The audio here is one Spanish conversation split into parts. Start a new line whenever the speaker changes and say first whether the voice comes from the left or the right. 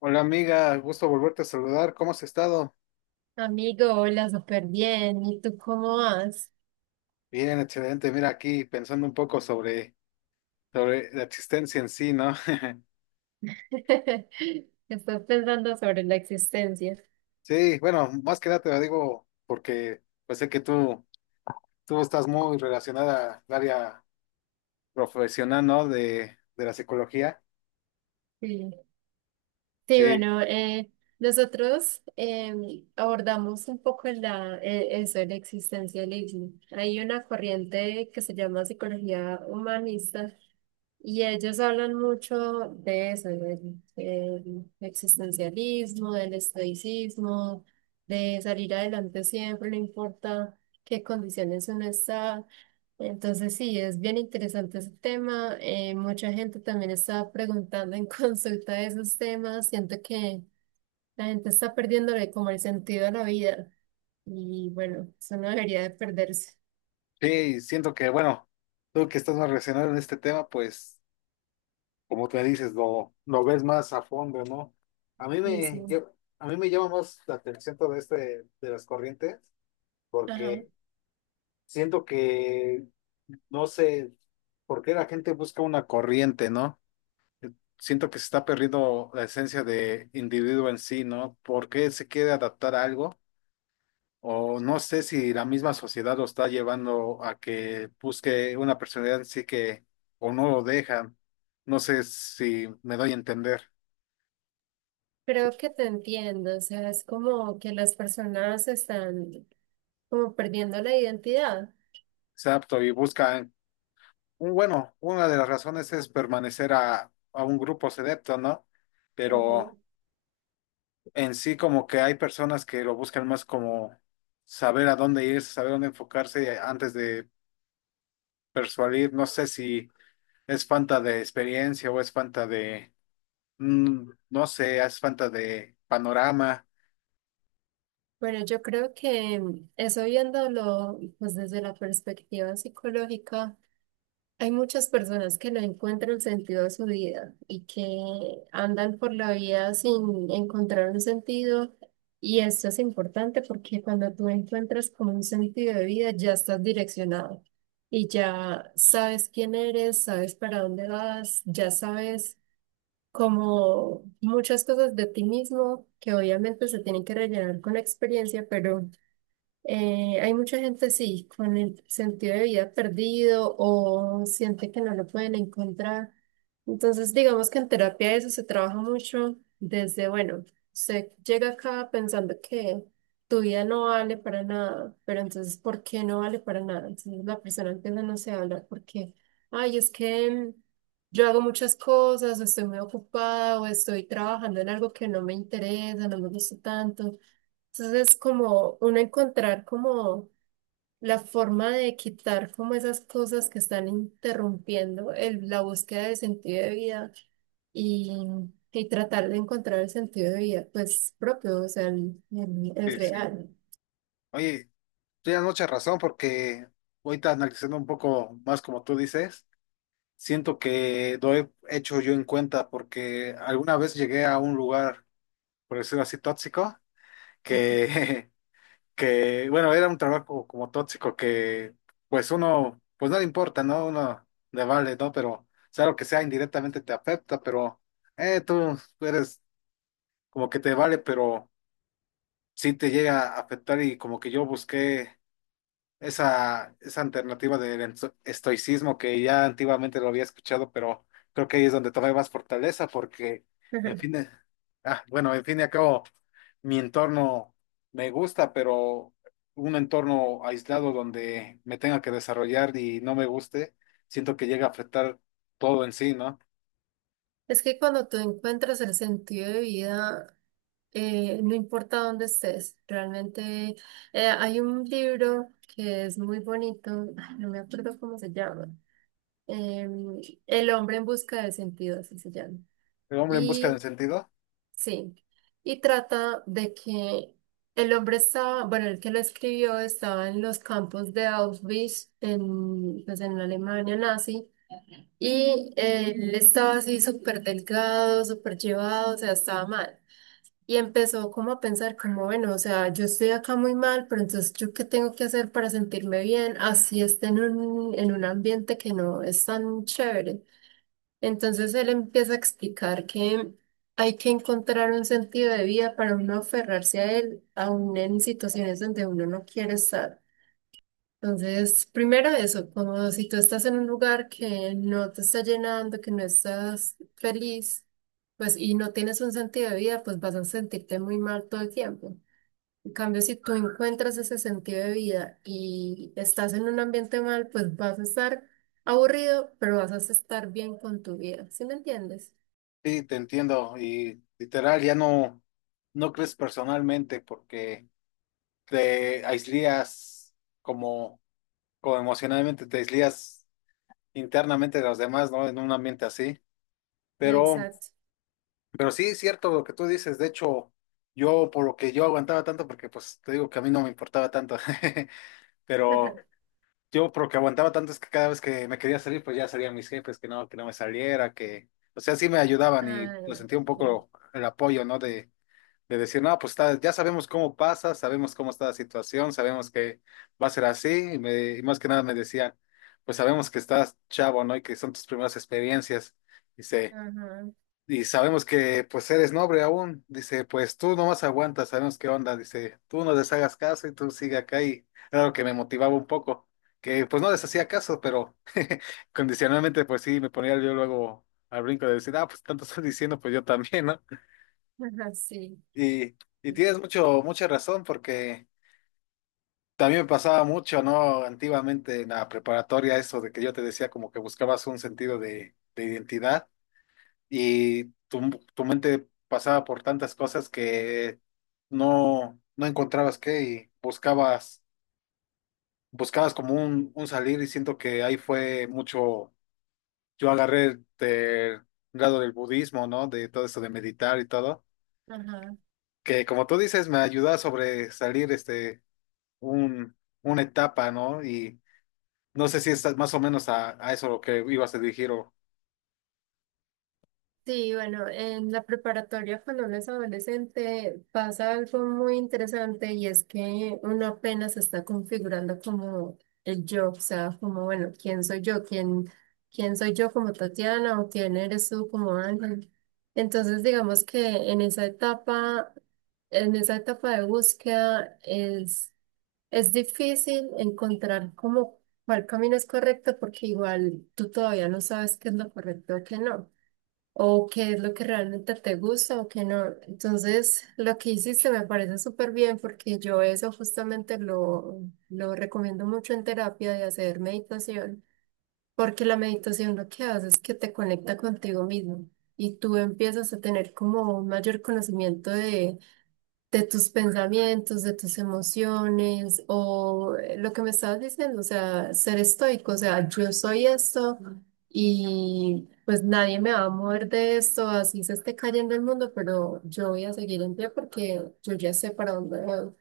left: Hola amiga, gusto volverte a saludar. ¿Cómo has estado?
right: Amigo, hola, súper bien. ¿Y tú cómo vas?
left: Bien, excelente. Mira, aquí pensando un poco sobre la existencia en sí, ¿no?
right: Estás pensando sobre la existencia.
left: Sí, bueno, más que nada te lo digo porque pues sé que tú estás muy relacionada al área profesional, ¿no? De la psicología.
right: Sí, sí,
left: Sí,
right: bueno, nosotros abordamos un poco la, eso, el existencialismo. Hay una corriente que se llama psicología humanista. Y ellos hablan mucho de eso, del existencialismo, del estoicismo, de salir adelante siempre, no importa qué condiciones uno está. Entonces sí, es bien interesante ese tema. Mucha gente también está preguntando en consulta de esos temas. Siento que la gente está perdiéndole como el sentido a la vida. Y bueno, eso no debería de perderse.
left: sí, y siento que, bueno, tú que estás más relacionado en este tema, pues como te dices, lo ves más a fondo, ¿no? A mí
right: Sí, sí.
left: me, lle- a mí me llama más la atención todo este de las corrientes
right: Ajá.
left: porque siento que no sé por qué la gente busca una corriente, ¿no? Siento que se está perdiendo la esencia de individuo en sí, ¿no? ¿Por qué se quiere adaptar a algo? O no sé si la misma sociedad lo está llevando a que busque una personalidad en sí que o no lo dejan. No sé si me doy a entender.
right: Creo que te entiendo, o sea, es como que las personas están como perdiendo la identidad.
left: Exacto, y buscan, bueno, una de las razones es permanecer a un grupo selecto, ¿no?
right: Ujú.
left: Pero en sí como que hay personas que lo buscan más como saber a dónde ir, saber dónde enfocarse antes de persuadir. No sé si es falta de experiencia o es falta de, no sé, es falta de panorama.
right: Bueno, yo creo que eso viéndolo pues desde la perspectiva psicológica. Hay muchas personas que no encuentran sentido a su vida y que andan por la vida sin encontrar un sentido. Y esto es importante porque cuando tú encuentras como un sentido de vida, ya estás direccionado y ya sabes quién eres, sabes para dónde vas, ya sabes como muchas cosas de ti mismo que obviamente se tienen que rellenar con la experiencia, pero... Hay mucha gente, sí, con el sentido de vida perdido o siente que no lo pueden encontrar. Entonces, digamos que en terapia eso se trabaja mucho desde, bueno, usted llega acá pensando que tu vida no vale para nada, pero entonces, ¿por qué no vale para nada? Entonces la persona empieza, no sé, a hablar porque, ay, es que yo hago muchas cosas, o estoy muy ocupada, o estoy trabajando en algo que no me interesa, no me gusta tanto. Entonces es como uno encontrar como la forma de quitar como esas cosas que están interrumpiendo la búsqueda de sentido de vida y, y tratar de encontrar el sentido de vida pues propio, o sea, el, el
left: Sí, sí.
right: real.
left: Oye, tienes mucha razón porque ahorita analizando un poco más como tú dices, siento que lo he hecho yo en cuenta porque alguna vez llegué a un lugar, por decirlo así, tóxico, que que, bueno, era un trabajo como tóxico que, pues uno, pues no le importa, ¿no? Uno le vale, ¿no? Pero, sea lo que sea, indirectamente te afecta, pero, tú eres como que te vale, pero sí te llega a afectar y como que yo busqué esa alternativa del estoicismo que ya antiguamente lo había escuchado, pero creo que ahí es donde tomé más fortaleza porque, en
right: Ujú.
left: fin, de- ah, bueno, en fin y al cabo, mi entorno me gusta, pero un entorno aislado donde me tenga que desarrollar y no me guste, siento que llega a afectar todo en sí, ¿no?
right: Es que cuando tú encuentras el sentido de vida, no importa dónde estés, realmente hay un libro que es muy bonito, ay, no me acuerdo cómo se llama. Em, El hombre en busca de sentido, así se llama.
left: El hombre en busca del
right: Y
left: sentido.
right: sí, y trata de que el hombre estaba, bueno, el que lo escribió estaba en los campos de Auschwitz, en, pues en la Alemania nazi, y él estaba así súper delgado, súper llevado, o sea, estaba mal. Y empezó como a pensar como, bueno, o sea, yo estoy acá muy mal, pero entonces ¿yo qué tengo que hacer para sentirme bien? Así esté en un ambiente que no es tan chévere. Entonces él empieza a explicar que hay que encontrar un sentido de vida para uno aferrarse a él, aún en situaciones donde uno no quiere estar. Entonces, primero eso, como si tú estás en un lugar que no te está llenando, que no estás feliz, pues y no tienes un sentido de vida, pues vas a sentirte muy mal todo el tiempo. En cambio, si tú encuentras ese sentido de vida y estás en un ambiente mal, pues vas a estar aburrido, pero vas a estar bien con tu vida. ¿Sí me entiendes?
left: Sí, te entiendo y literal ya no crees personalmente porque te aislías como o emocionalmente te aíslas internamente de los demás, ¿no? En un ambiente así. Pero,
right: Exacto.
left: pero sí es cierto lo que tú dices. De hecho, yo por lo que yo aguantaba tanto, porque pues te digo que a mí no me importaba tanto, pero yo por lo que aguantaba tanto es que cada vez que me quería salir, pues ya salían mis jefes, que no me saliera, que, o sea, sí me ayudaban y pues
right: Ay,
left: sentía un
right: sí.
left: poco el apoyo, ¿no? De decir, no, pues ya sabemos cómo pasa, sabemos cómo está la situación, sabemos que va a ser así, y más que nada me decían, pues sabemos que estás chavo, ¿no? Y que son tus primeras experiencias, dice,
right: Ajá,
left: y sabemos que pues eres noble aún, dice, pues tú nomás aguantas, sabemos qué onda, dice, tú no les hagas caso y tú sigue acá, y era lo que me motivaba un poco, que pues no les hacía caso, pero condicionalmente pues sí, me ponía yo luego al brinco de decir, ah, pues tanto están diciendo, pues yo también, ¿no?
right: ajá, ajá, sí.
left: Y, y tienes mucha razón porque también me pasaba mucho, ¿no? Antiguamente en la preparatoria eso de que yo te decía como que buscabas un sentido de identidad y tu mente pasaba por tantas cosas que no encontrabas qué y buscabas como un salir y siento que ahí fue mucho, yo agarré el grado del budismo, ¿no? De todo eso de meditar y todo,
right: Ajá.
left: que como tú dices me ayudaba sobre salir este un, una etapa, ¿no? Y no sé si estás más o menos a eso lo que ibas a dirigir o...
right: Sí, bueno, en la preparatoria cuando uno es adolescente pasa algo muy interesante y es que uno apenas está configurando como el yo, o sea, como, bueno, ¿quién soy yo? ¿Quién, quién soy yo como Tatiana o quién eres tú como Ángel? Entonces, digamos que en esa etapa de búsqueda es difícil encontrar como cuál camino es correcto porque igual tú todavía no sabes qué es lo correcto o qué no o qué es lo que realmente te gusta o qué no. Entonces, lo que hiciste me parece súper bien porque yo eso justamente lo recomiendo mucho en terapia de hacer meditación, porque la meditación lo que hace es que te conecta contigo mismo y tú empiezas a tener como un mayor conocimiento de tus pensamientos, de tus emociones, o lo que me estabas diciendo, o sea, ser estoico, o sea, yo soy esto y pues nadie me va a mover de esto, así se esté cayendo el mundo, pero yo voy a seguir en pie porque yo ya sé para dónde voy.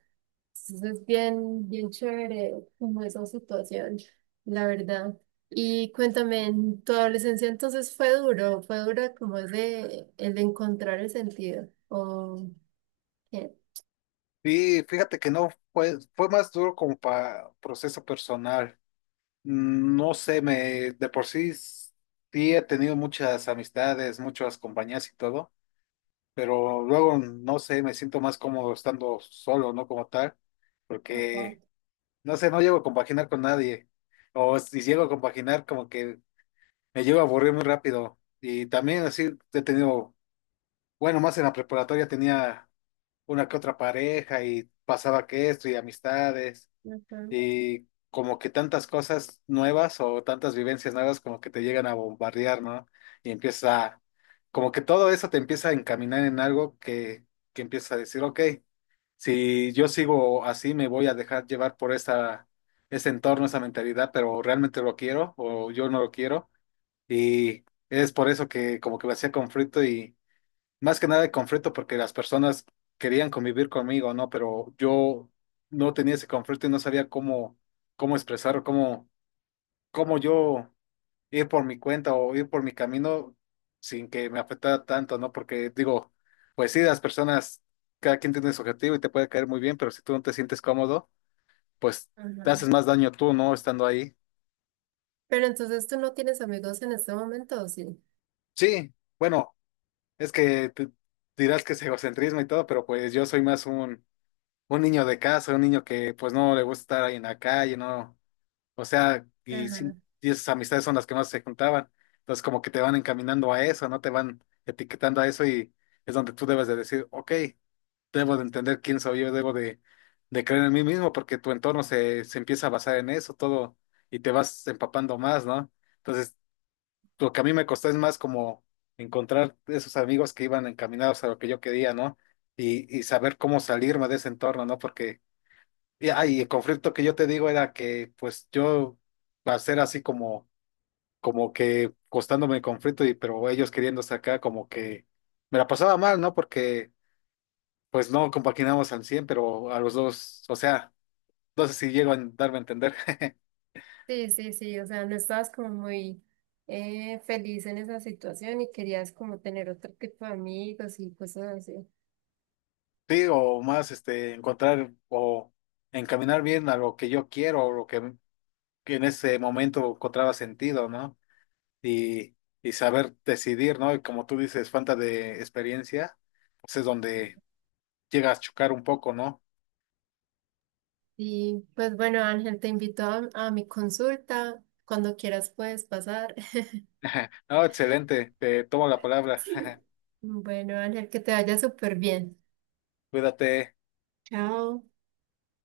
right: Entonces es bien, bien chévere como esa situación, la verdad. Y cuéntame, en tu adolescencia entonces fue duro como es de el de encontrar el sentido, ¿o qué?
left: Sí, fíjate que no fue, fue más duro como para proceso personal. No sé, me de por sí s- sí he tenido muchas amistades, muchas compañías y todo, pero luego no sé, me siento más cómodo estando solo, ¿no? Como tal, porque no sé, no llego a compaginar con nadie. O si llego a compaginar, como que me llego a aburrir muy rápido. Y también así he tenido, bueno, más en la preparatoria tenía una que otra pareja y pasaba que esto y amistades
right: Ujú,
left: y como que tantas cosas nuevas o tantas vivencias nuevas como que te llegan a bombardear, ¿no? Y empieza, como que todo eso te empieza a encaminar en algo que empieza a decir, ok, si yo sigo así me voy a dejar llevar por ese entorno, esa mentalidad, pero realmente lo quiero o yo no lo quiero y es por eso que como que me hacía conflicto y más que nada el conflicto porque las personas querían convivir conmigo, ¿no? Pero yo no tenía ese conflicto y no sabía cómo expresar, cómo yo ir por mi cuenta o ir por mi camino sin que me afectara tanto, ¿no? Porque digo, pues sí, las personas, cada quien tiene su objetivo y te puede caer muy bien, pero si tú no te sientes cómodo, pues te
right: ajá.
left: haces más daño tú, ¿no? Estando ahí.
right: Pero entonces tú no tienes amigos en este momento, ¿o sí?
left: Sí, bueno, es que te- dirás que es egocentrismo y todo, pero pues yo soy más un niño de casa, un niño que pues no le gusta estar ahí en la calle, ¿no? O sea, y,
right: Ajá.
left: sin- y esas amistades son las que más se juntaban. Entonces como que te van encaminando a eso, ¿no? Te van etiquetando a eso y es donde tú debes de decir, ok, debo de entender quién soy yo, debo de creer en mí mismo porque tu entorno se empieza a basar en eso todo y te vas empapando más, ¿no? Entonces lo que a mí me costó es más como encontrar esos amigos que iban encaminados a lo que yo quería, ¿no? Y saber cómo salirme de ese entorno, ¿no? Porque y el conflicto que yo te digo era que pues yo va a ser así como, como que costándome el conflicto, y pero ellos queriendo sacar como que me la pasaba mal, ¿no? Porque pues no compaginamos al 100 pero a los dos, o sea, no sé si llego a darme a entender.
right: Sí, sí, sí, o sea, no estabas como muy feliz en esa situación y querías como tener otro tipo de amigos y cosas así.
left: Sí, o más este encontrar o encaminar bien a lo que yo quiero, o lo que en ese momento encontraba sentido, ¿no? Y, y saber decidir, ¿no? Y como tú dices, falta de experiencia pues es donde llega a chocar un poco, ¿no?
right: Y pues bueno, Ángel, te invito a mi consulta. Cuando quieras puedes pasar.
left: No, excelente, te tomo la palabra.
right: Sí. Bueno, Ángel, que te vaya súper bien.
left: Cuídate.
right: Chao.